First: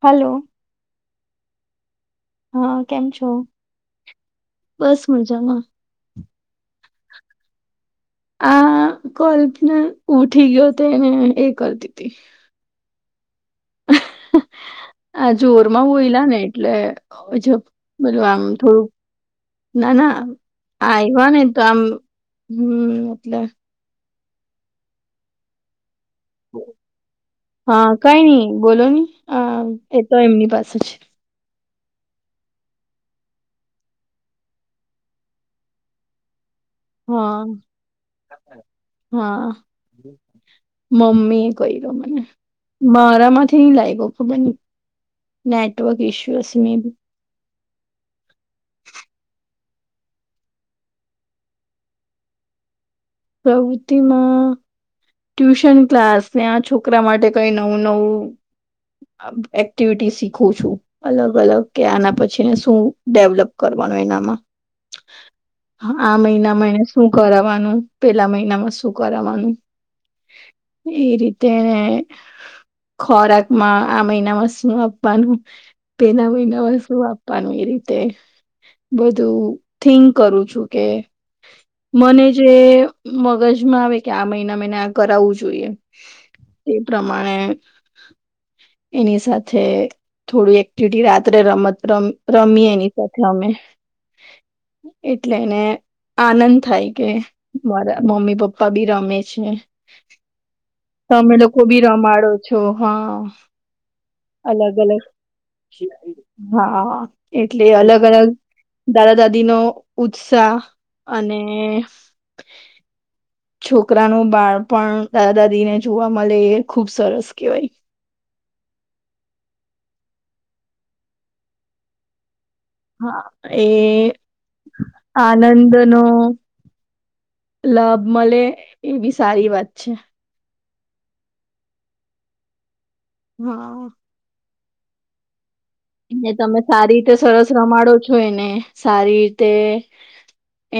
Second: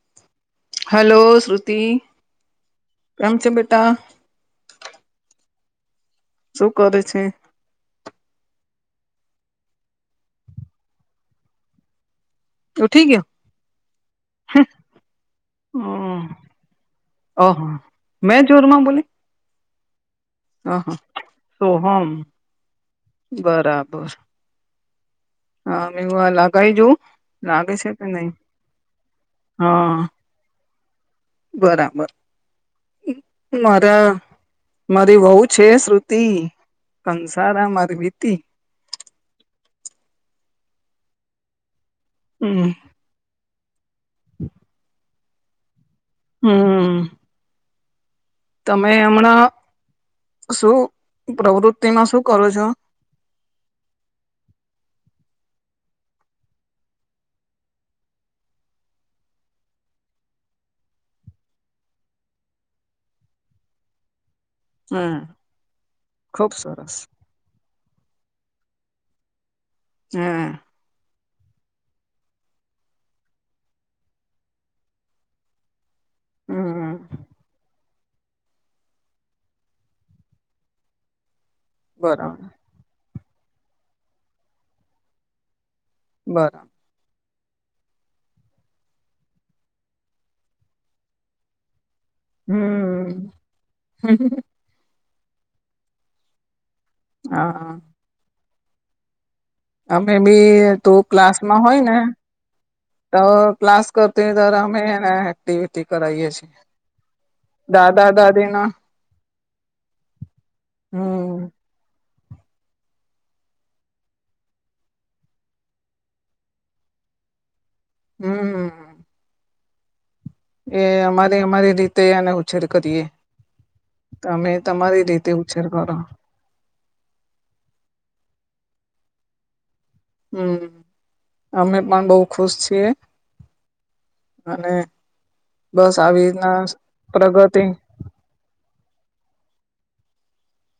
Hello hello Shruti હા કેમ છો? છે બેટા બસ મજામાં. શું કરે છે, આ કલ્પને ઉઠી ગયો તો એને એ કરી [unintelligible] ઉઠી ગયો, [unintelligible] આ જોર માં હમ હોયલા ને એટલે ઓહ [unintelligible] પેલું આમ મેં જોરમાં થોડું બોલી ના ના હ આવવાને તો આમ સોહમ હમ્મ એટલે [unintelligible] હા હવે આ લગાઈ જોવું. લાગે છે હા કે કઈ નહી નઈ બોલો ને હા એ તો એમની પાસે છે બરાબર મારા મારી વહુ છે, શ્રુતિ હા કંસારા મારી વીતી હા મમ્મી એ કઈ રહ્યો મને હમ્મ મારામાંથી નઈ લાઈકો ઓ ખબર નય નેટવર્ક ઇસ્યુ હશે મે બી હમ્મ તમે હમણાં શું પ્રવૃતિમાં શું કરો છો? પ્રવૃતિમાં ટ્યુશન ક્લાસ, ને આ છોકરા માટે કઈ નવું નવું એક્ટિવિટી શીખું છું. અલગ અલગ કે આના પછીને શું ડેવલપ કરવાનું એનામાં હમ આ ખુબ મહિનામા એને સરસ શું કરાવાનું. પેલા મહિનામાં શું કરાવા નું, હા હા ઈ રીતે ખોરાકમાં આ મહિનામાં શું આપવાનું પેલા મહિનામાં હમ શું આપવાનું એ રીતે તે બધું થિંક કરું છું કે મને બરાબર જે મગજમાં આવે કે આ મહિના એને આ કરાવવું જોઈએ, બરાબર પ્રમાણે એની સાથે થોડું એક્ટિવિટી રાત્રે રમત રમ રમીએ એની હમ સાથે અમે હમ એટલે એને આનંદ થાય કે હા. મારા મમ્મી પપ્પા બી રમે છે. અમે બી તું તમે લોકો ક્લાસમાં હોય બી ને રમાડો છો હા. તો ક્લાસ કરતી ત્યારે અલગ અમે અલગ એને એક્ટિવિટી કરાઈએ છીએ હાહ એટલે અલગ દાદા અલગ દાદી ના દાદા દાદી નો ઉત્સાહ અને હમ [inaudible] છોકરાનું બાળપણ દાદા દાદીને જોવા મળે એ ખુબ સરસ કહેવાય. હમ્મ એ અમારી અમારી રીતે એને ઉછેર કરીએ હા એ તમે તમારી રીતે ઉછેર આનંદ કરો નો લાભ મળે એ બી સારી વાત છે. હમ્મ અમે પણ બઉ ખુશ છીએ. હા. અને બસ આવી ને રીતના તમે સારી રીતે સરસ પ્રગતિ રમાડો છો એને. સારી રીતે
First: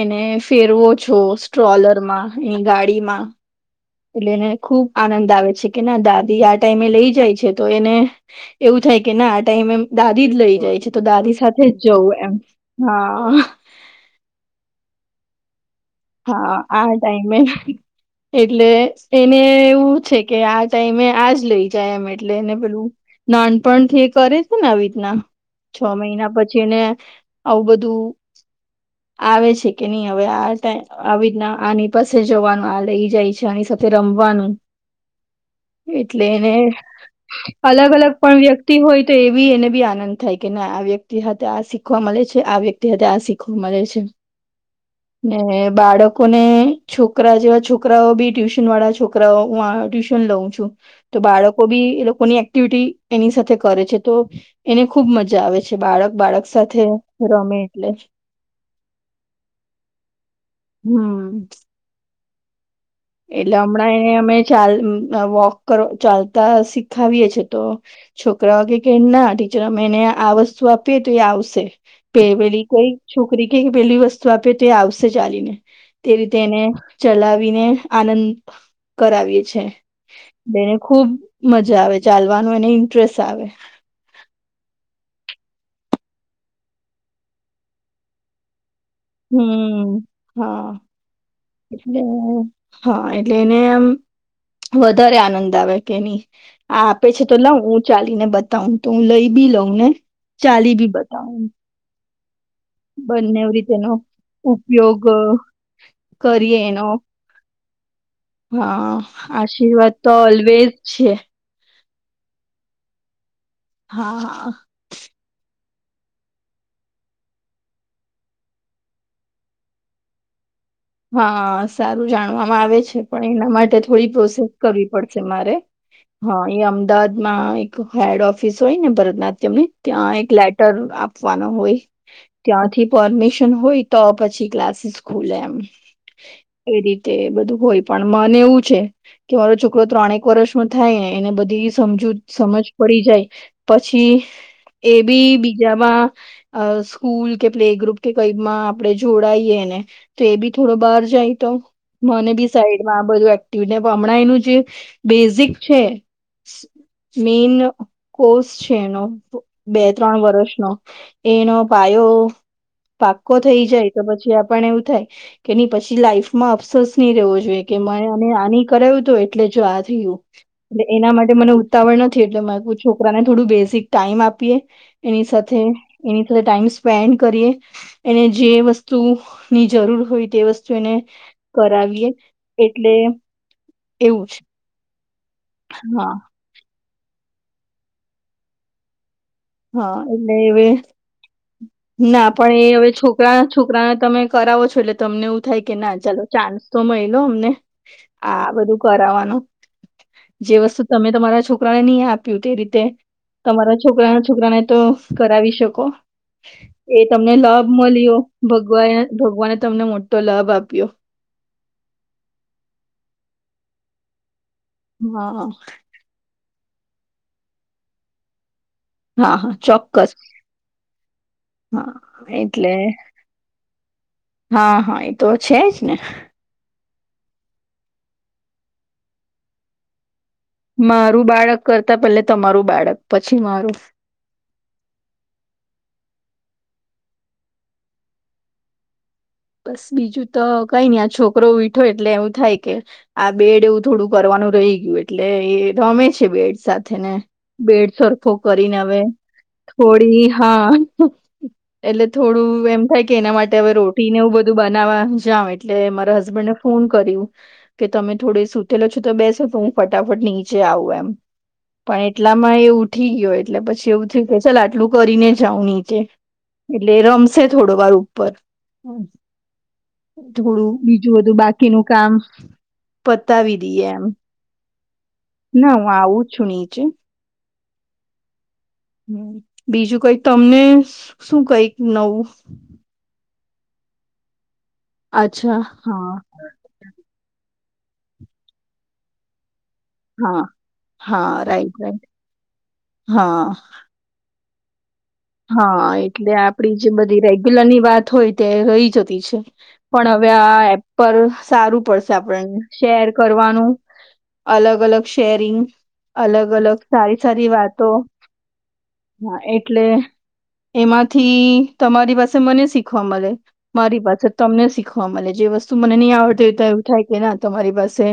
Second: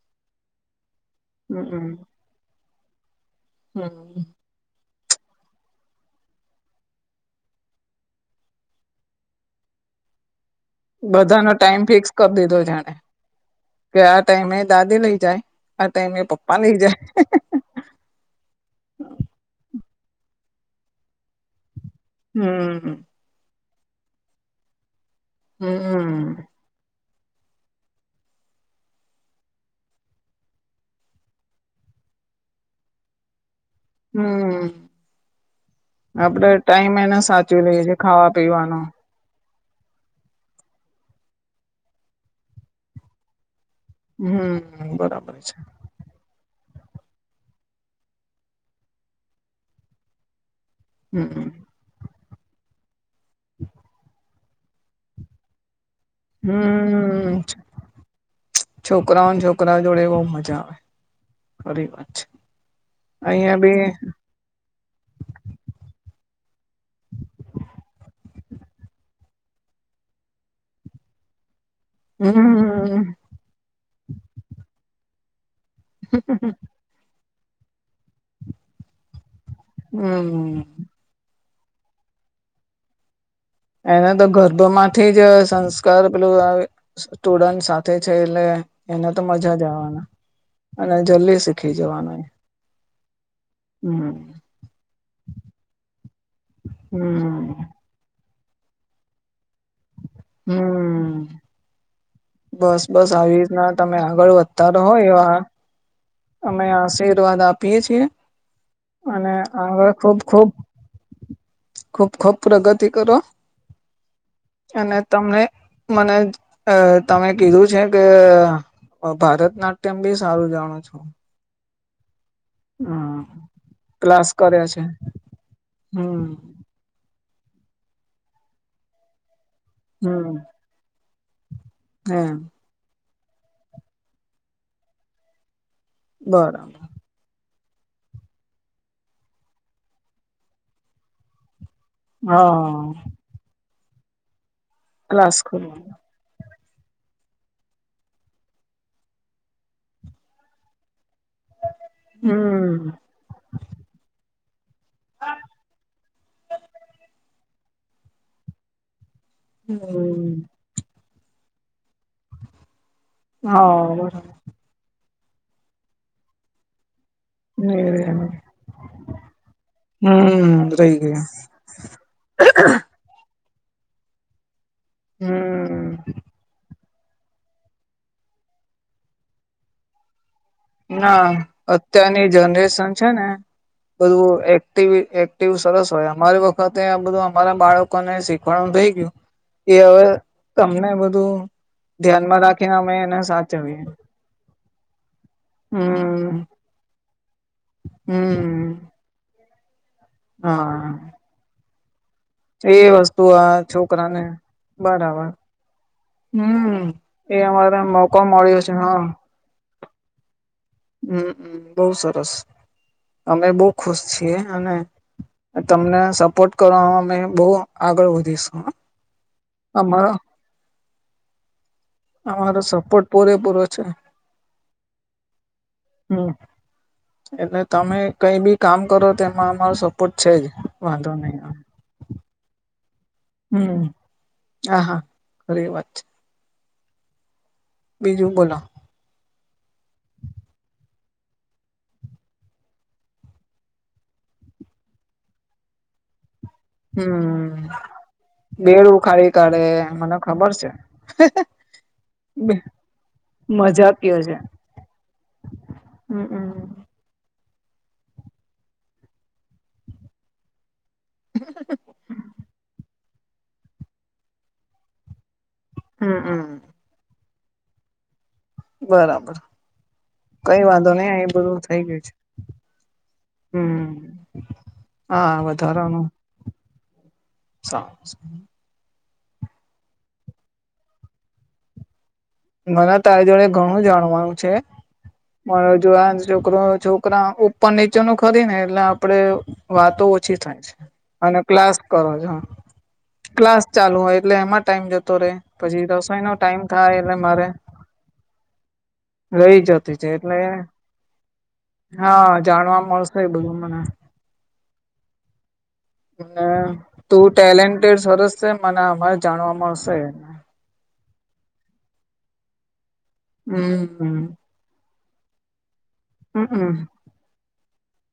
એને ફેરવો છો હમ સ્ટ્રોલરમાં એ ગાડીમાં હમ એટલે એને ખુબ આનંદ આવે છે કે ના દાદી આ ટાઈમે લઈ જાય છે તો એને એવું થાય કે ના આ ટાઈમ એમ દાદી જ લઈ જાય છે. તો દાદી બધાનો સાથે જ ટાઈમ ફિક્સ જવું એમ કરી દીધો જાણે હઅ કે આ ટાઈમે દાદી લઈ જાય. આ ટાઈમે હઅ પપ્પા લઈ આ જાય ટાઈમે એટલે એને એવું છે કે આ ટાઈમે આજ લઈ જાય એમે એટલે એને પેલું હમ નાનપણથી એ કરે છે ને આવી રીતના છ હમ મહિના પછી જેને આવું બધું આવે છે કે નહી હવે આ ટા આવી રીતના આની પાસે જવાનું આ લઈ જાય છે આની સાથે રમવાનું હમ એટલે આપડે એને ટાઈમ એને સાચવી લઈએ અલગ છીએ અલગ ખાવા પણ પીવાનો વ્યક્તિ હોય તો એવી એને બી આનંદ થાય કે ના આ વ્યક્તિ આ શીખવા મલે છે આ વ્યક્તિ આ શીખવા મળે છે. હમ્મ બરોબર ને છે બાળકોને છોકરા જેવા છોકરાઓ બી ટ્યુશન વાળા છોકરાઓ હું આ ટ્યુશન લઉં છું. તો હમ બાળકો બી એ લોકોની એક્ટિવિટી એની સાથે કરે છે તો એને ખુબ મજા આવે બાળક બાળક સાથે હમ રમે એટલે છોકરાઓને છોકરાઓ જોડે બહુ મજા હમ્મ ખરી વાત છે. એટલે અહિયાં બી હમણાં એ અમે ચાલ ન વોક ચાલતા શીખાવીએ છીએ તો છોકરા કહે કે ના ટીચર અમે એને આ વસ્તુ આપીએ તો એ આવશે. પે વેલી ગઈ જ હમ છું. એકે પેલી વસ્તુ આપે તો આવશે ચાલીને તે રીતે એને ચલાવીને આનંદ કરાવીએ છે હમ બેને ખુબ મજા આવે ચાલવાનું એને ઇન્ટરેસ્ટ આવે એને તો ગર્ભમાંથી જ સંસ્કાર પેલુંઅ સ્ટુડન્ટ સાથે છે એટલે એને તો મજા જ હમ આવવાની હા અને જલ્દી શીખી એટલે જવાનું હા એટલે એને એમ હમ વધારે આનંદ આવે કે નહી આ આપે છે તો હમ લાઉ ચાલી ને બતાવ તો હું લઈ બી લઉં ને ચાલી બી હમ બતાઉ બસ બસ આવી રીતના તમે આગળ વધતા રહો ઉપયોગ એવા [inaudible] અમે એનો આશીર્વાદ આપીએ છીએ. હા અને આગળ આશીર્વાદ તો ખૂબ ખૂબ ઓલ્વેજ છે. ખૂબ ખૂબ પ્રગતિ કરો. હા હા. અને તમને મને અ તમે કીધું છે કે. ભારત નાટ્યમ બી સારું જાણો છો હા સારું જાણવામાં આવે છે હમ પણ એના માટે થોડી ક્લાસ પ્રોસેસ કર્યા છે કરવી પડશે મારે. હમ હા એ અમદાવાદમાં એક હેડ ઓફિસ હોય ને ભરતનાટ્યમ ની ત્યાં એક હમ લેટર આપવાનો હોય એમ ત્યાંથી પરમિશન હોય તો પછી ક્લાસીસ ખુલે એમ બરાબર એ રી તે બધું હોય પણ મને એવું છે કે મારો છોકરો ત્રણેક વર્ષ નો થાય ને એને બધી. સમજુ સમજ હા પડી જાય પછી એ ક્લાસ બી કરવા બીજામાં અ સ્કૂલ કે પ્લે ગ્રુપ કે કઈમાં આપણે જોડાઈએ ને તો એ બી. થોડો બહાર જાય તો મને બી હમ સાઈડમાં આ બધું ને હમણાં એનું જે બેઝિક છે. મેન કોર્સ છે નો. બે ત્રણ હમ વર્ષનો એનો પાયો પાક્કો થઈ જાય હા તો બરાબર પછી. પણ એવું થાય કે એની પછી લાઈફ માં અફસોસ નહી રહ્યો. જો કે માય આની કરાવું તો એટલે જો આ થયું. હમ રહી એના ગયા માટે મને ઉતાવળ નથી એટલે મે પૂછું. છોકરાને થોડું બેઝિક ટાઈમ આપીએ એની સાથે હમ એની ટાઈમ સ્પેન્ડ કરીએ એને જે વસ્તુની જરૂર હોય તે વસ્તુ. એને ના કરાવીએ અત્યારની એટલે જનરેશન છે ને. એવું જ બધું એક્ટિવ એક્ટિવ સરસ હા હોય અમારી વત. વખતે આ બધું અમારા બાળકો ને શીખવાનું ર‌ઇ ગયું. એ હા હવે એટલે હવે તમને બધું ના ધ્યાનમાં પણ એ રાખીને હવે અમે એને છોકરા સાચવીએ. છોકરાને તમે કરાવો છો એટલે તમને એવું થાય કે ના ચાલો હમ ચાન્સ તો મળી લો અમને આ હમ બધું. કરવાનું જે વસ્તુ હા તમે તમારા છોકરાને નહી આપ તે એ રીતે વસ્તુ આ તમારા છોકરાના છોકરાને તો બરાબર કરાવી શકો. હમ એ તમને લાભ અમારે મળ્યો મોકો છે ભગવા હા ભગવાને તમને મોટો લાભ આપ્યો. હમમ બહુ સરસ અમે બહુ ખુશ છીએ અને હા તમને સપોર્ટ કરવામાં અમે બહુ આગળ વધીશું. હા હા ચોક્કસ. અમારો હા અમારો એટલે સપોર્ટ પૂરેપૂરો છે હા હા એ તો છે જ. ને હમ એટલે તમે કઈ બી કામ કરો તેમા અમારો સપોર્ટ છે જ. વાંધો મારું નહી બાળક કરતા પેલે તમારું બાળક પછી મારું હમ હ હા ઘરી એ વાત છે. બીજું બોલો. બસ બીજું તો કઈ નઈ આ છોકરો ઉઇઠો એટલે એવું થાય કે. આ બેડ એવું થોડું કરવાનું રહી ગયું એટલે એ રમે છે બેડ. સાથેને હમ બેડ સરખો કરીને બેડ હવે ઉખાડી કાઢે મને થોડી ખબર છે હા. એટલે થોડું એમ થાય કે એના માટે હવે મજા રોટ. પી ને કયો એવું છે બધું બનાવવા જઉ એટલે મારા હસબન્ડને હમમ ફોન ફોન કરીયુ કે તમે થોડે સુતેલો છો તો બેસો તો હું ફટાફટ નીચે આવું એમ. પણ એટલામાં એ ઉઠી ગયો એટલે પછી એવું થીયુ કે ચલ આટલું કરીને જાઉ ની. હમમ એટલે રમશે થોડો વાર ઉપર. બરાબર. કઈ થોડું વાંધો નહી બીજું એ બધું થઈ બાકીનું ગયું છે કામ. પતાવી દઈએ હમ આમ હા ના હું આવું છું નીચે. હ બીજું કઈ તમને શું કઈક નવું. મને તારે જોડે ઘણું જાણવાનું છે અચ્છા પર જો આ. હા છોકરો છોકરા ઉપર નીચેનું ખરી ને એટલે આપડે વાતો ઓછી હા થાય છે હા અને ક્લાસ રાઈટ રાઈટ કરો છો હ. હા ક્લાસ ચાલુ હોય એટલે એમાં ટાઈમ જતો રહેે પછી રસોઈ નો ટાઈમ થાય એટલે મારે રેગ્યુલર ની વાત હોય તે રહી જતી છે રહી જતી છે પણ હવે એટલે આ એપ પર સારું પડશે હા આપણને જાણવા શેર મળશે એ બધું કરવાનું મને અલગ અલગ શેરિંગ અલગ અને અલગ સારી તું સારી વાતો ટેલેન્ટેડ સરસ છે મને અમારે હા જાણવા એટલે મળશે એમાંથી તમારી પાસે મને શીખવા મળે હમ મારી પાસે તમને શીખ હ મને જે વસ્તુ મને નહી આવડતી હોય તો હમમ એવું થાય કે ના તમારી પાસે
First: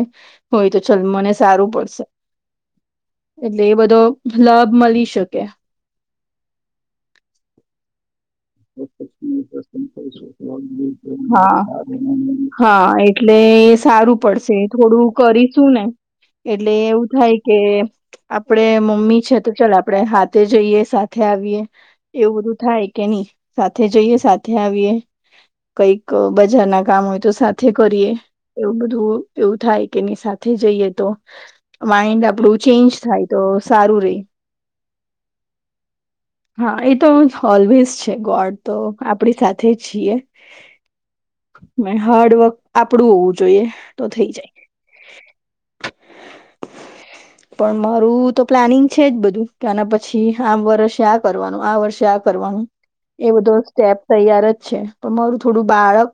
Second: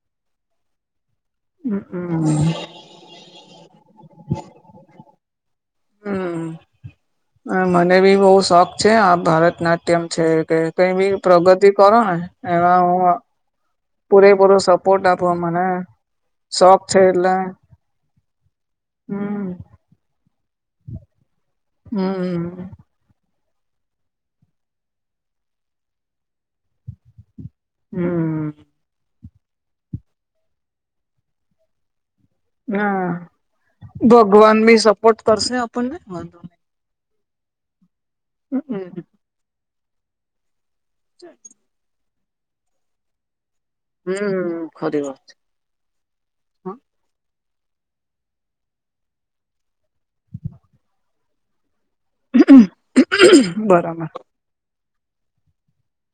હોય તો ચાલ મને સારું પડશે હમમ હમ એટલે એ બધો લાભ મળી શકે હમ હ મને બી બહ સારું છે આ ભરત નાટ્યમ છે કે કઈ બી પ્રગતિ હા કરો ને એમાં હા હું એટલે એ સારું પડશે પૂરેપૂરા સપોર્ટ થોડું આપ આપવા મને કરીશું ને એટલે શોખ છે એવું એટલે થાય કે આપે મમ્મી છે હમ તો ચાલ આપડે હાથે જઈએ સાથે આવીએ એવું બધું હમ થાય કે નહી સાથે જઈએ સાથે આવીએ કઈક બજાર ના કામ હોય તો સાથે કરીએ હમ એવું બધું એવું થાય કે એની સાથે જઈએ તો માઈન્ડ આપણું ચેન્જ ના થાય તો સારું રે ભગવાન બી સપોર્ટ કરશે આપણને વાંધો હા એ તો ઓલવેઝ છે ગોડ તો નહી આપડી સાથે છીએ ચ મે હાર્ડ વર્ક આપડું હોવું જોઈએ તો થઈ જાય હમ ખરીબ છે હ પણ મારું તો પ્લાનિંગ છે જ બધું કે આના પછી આમ વર્ષે આ કરવાનું આ વર્ષે આ કરવાનું એ બધો સ્ટેપ બરાબર તૈયાર જ છે પણ મારું થોડું બાળક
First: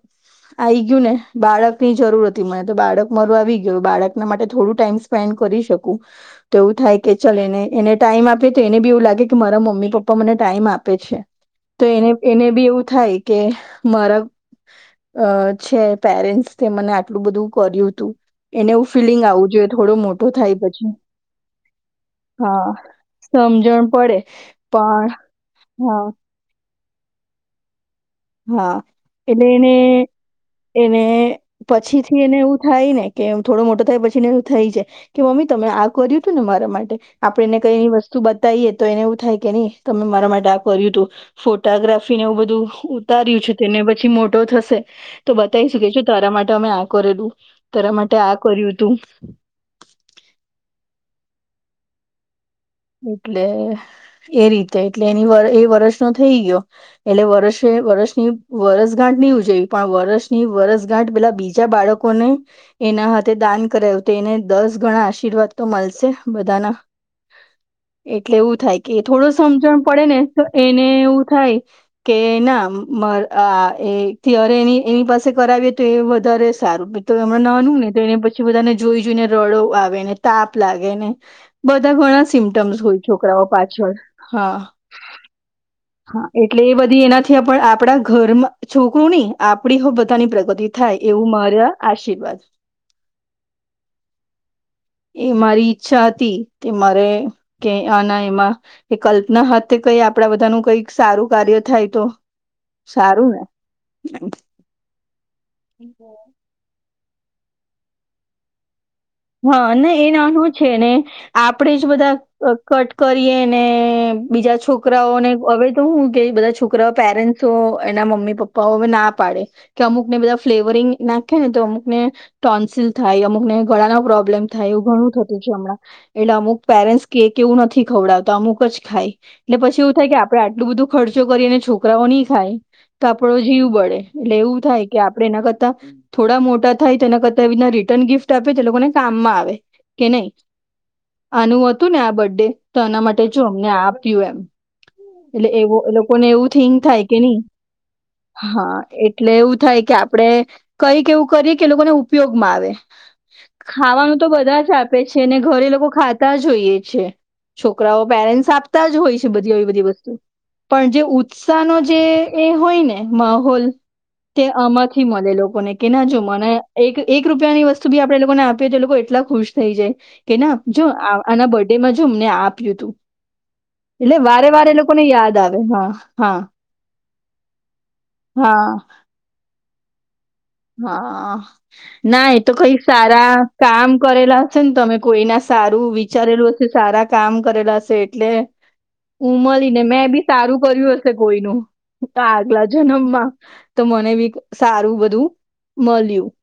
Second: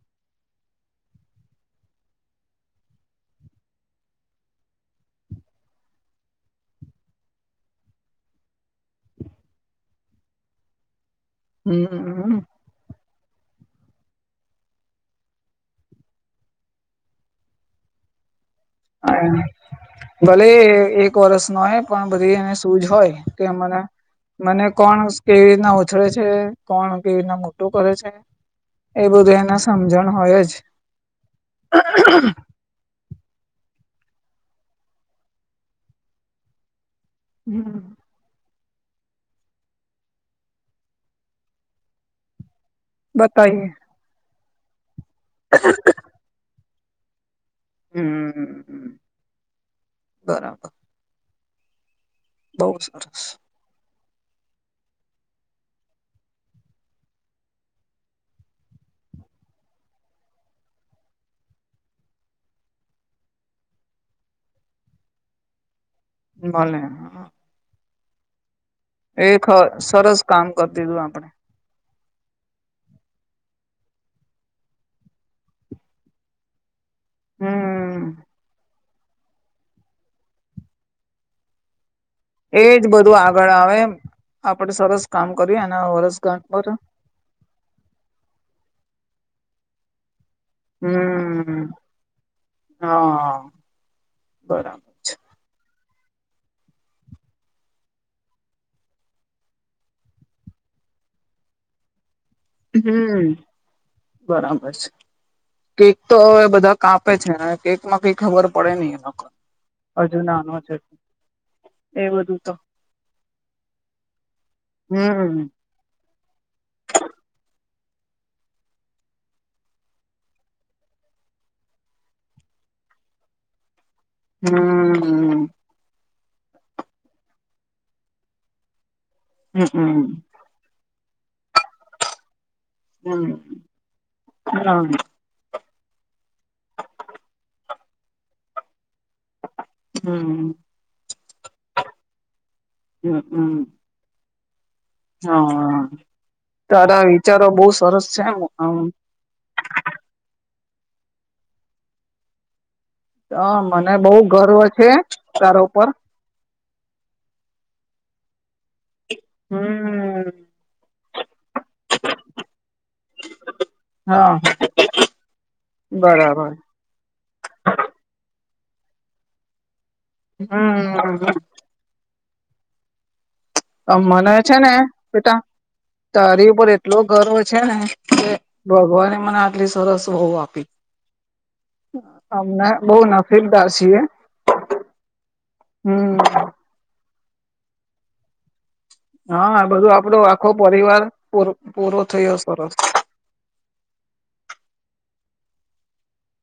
આવી ગયું ને બાળક ની જરૂર હતી મને તો બાળક મરું આવી ગયું બાળકના માટે થોડું ટાઈમ સ્પેન્ડ કરી શકું તો એવું થાય કે ચાલ એને એને ટાઈમ આપે તો એને બી એવું લાગે કે મારા મમ્મી પપ્પા મને ટાઈમ આપે છે તો એને હમ એને બી એવું થાય કે મારા અ છે પેરેન્ટ્સ તે મને આટલું બધું કર્યું હતું એને એવું ફિલિંગ આવવું જોઈએ થોડો મોટો ભલે થાય પછી એક વરષ નો હોય પણ બધી એને હા શું જ હોય કે મને સમજણ પડે મને કોણ પણ કેવી રીતના હા ઉછરેે છે કોણ કે એના મોટું કરે છે હા એ બધું એટલે એને સમજણ હોય જ એને પછી થી એનેું થાય ને કે થોડો મોટો થાય પછી ને એું થઈ છે કે મમ્મી તમે આ કર્યું હતું ને મારા માટે આપણે ને કઈની વસ્તુ તું બતાવીએ તો એને એવું થાય કે નહી તમે મારા માટે આ કર્યું હતું ફોટોગ્રાફીને એવું બધું ઉતાર્યું છે બતાવીએ તેને પછી મોટો થશે તો બતાવી શકે છે તારા માટે અમે આ કરેલું તરા માટે આ કર્યું હમ તું બરાબર બહુ સરસ એટલે એ રીતે એટલે એની એ વર્ષનોો થઈ ગયો એટલે વરષે વરષની વરસગાંઠ નહી ઉજવવી પણ વરષની વરસગાંઠ પેલા બીજા બાળકો લોકોને એના હાથે દાન કરાય તો એને દસ ગણા આશીર્વાદ તો મળશે બધાના બલે એટલે એવું થાય કે એ થોડું ખ સમજણ પડે ને સરસ તો કામ કરી એને દીધું એવું આપણે થાય કે ના એરે એની એની પાસે કરાવીએ તો એ વધારે સારું તો હમણાં નાનું ને હમ તો એને પછી બધાને જોઈ જોઈને રડો આવે ને તાપ લાગે ને બધા ઘણા એજ હોય બધું છોકરાઓ આગળ આવે પાછળ હા આપડે સરસ કામ કર્યું એના હા વરસગાંઠ એટલે પર એ બધી એનાથી પણ આપણા ઘરમાં છોકરું ની આપડી બધાની પ્રગતિ થાય એવું હમ મારા આશીર્વાદ હા બરાબર એ મારી ઈચ્છા હતી કે મારે કે આના એમાં એ કલ્પના હ કઈ આપણા બધાનું કઈક સારું કાર્ય થાય તો હમ સારું ને એમ. બરાબર છે કેક તો હવે બધા કાપે છે કેક માં કઈ ખબર પડે નહી એમાં હા ના એ નાનું છે ને આપણેે જ એ બધા બધું તો કટ કરીએ ને બીજા છોકરાઓને હમ હવે તો હું કે બધા છોકરાઓ પેરેન્ટ્સો એના મમ્મી પપ્પાઓ હવે ના પાડે કે અમુક ને બધા ફ્લેવરિંગ નાખે ને તો અમુક ને ટોન્સિલ થાય અમુકને ગળાના પ્રબ્લેમ થાય એવું ઘણું હમ થતું છે હમણાં એટલે અમુક પેરેન્ટ્સ કે કે એવું નથી ખવડાવતા અમુક જ ખાય એટલે પછી એવું હમમ થાય કે આપડે આટલું બધું ખર્ચો કરી અને છોકરાઓ નહી ખાય તો હમ આપડો જીવું પડે એટલે એવું થાય કે ના આપણે એના કરતાં થોડા મોટા થાય તો એના કરતાં એીના રિટર્ન ગિફ્ટ આપે તે લોકોને કામમાં આવે કે નહી હમ આનું હતું ને આ બર્ ડે તો એના માટે જોું હમ અમને આપ્યું એમ એટલે એવો હા એ લોકોને એવું થિંગ થાય તારા કે નહી વિચારો બહુ સરસ છે આમ હા એટલે એવું થાય કે આપડે કઈક એવું કરીએ કે લોકોને ઉપયોગ માં આવે હા મને બહુ ખાવાનું તો ગર્વ બધા જ આપે છે ને તારો ઘરે લોકો પર ખા આપ હોઈએ છ છે છોકરાઓ પેરેન્ટસ આપતા જ હોય બધી એવી બધી વસ્તુ પણ જે ઉત્સાહનો જે એ હોય ને માહોલ હા તે આમાંથી મળે લોકોને કે ના જો બરાબર મને એક એક રૂપિયાની વસ્તુ બી આપણે લોકોને આપીએ તો એ લોકો એટલા ખુશ થઈ જાય કે ના જો આના બ જું અમને આપ્યું તું એટલે મને વારે છે ને વારે લોકોને યાદ બેટા આવે હા હા તારી ઉપર એટલો ગર્વ છે ને કે હા ભગવાને મને આટલી સરસ વહુ આપી હા ના એ તો અમને કઈ બહુ સારા નસીબદાર કામ છીએ કરેલા છે ને તમે કોઈના સારું હમ વિચારેલું સારા કામ કરેલા હશે એટલે હું હા મળીને બધું મેં આપડો બી આખો સારું કર્યું પરિવાર હશે પૂરો કોઈનું પૂરો તો થયો આગલા સરસ જન્મમાં તો મને બી સારું બધું મળ્યું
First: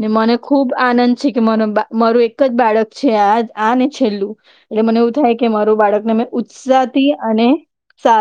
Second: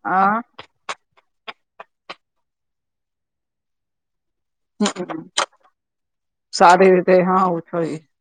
ને મને હા ખુબ આનંદ છે કે મારું એક જ બાળક છે આ આ ને છેલ્લું એટલે મને એવું થાય કે મારું બાળકને અ સારી રીતે ઉત્સાહથી હા અને ઉછળી સા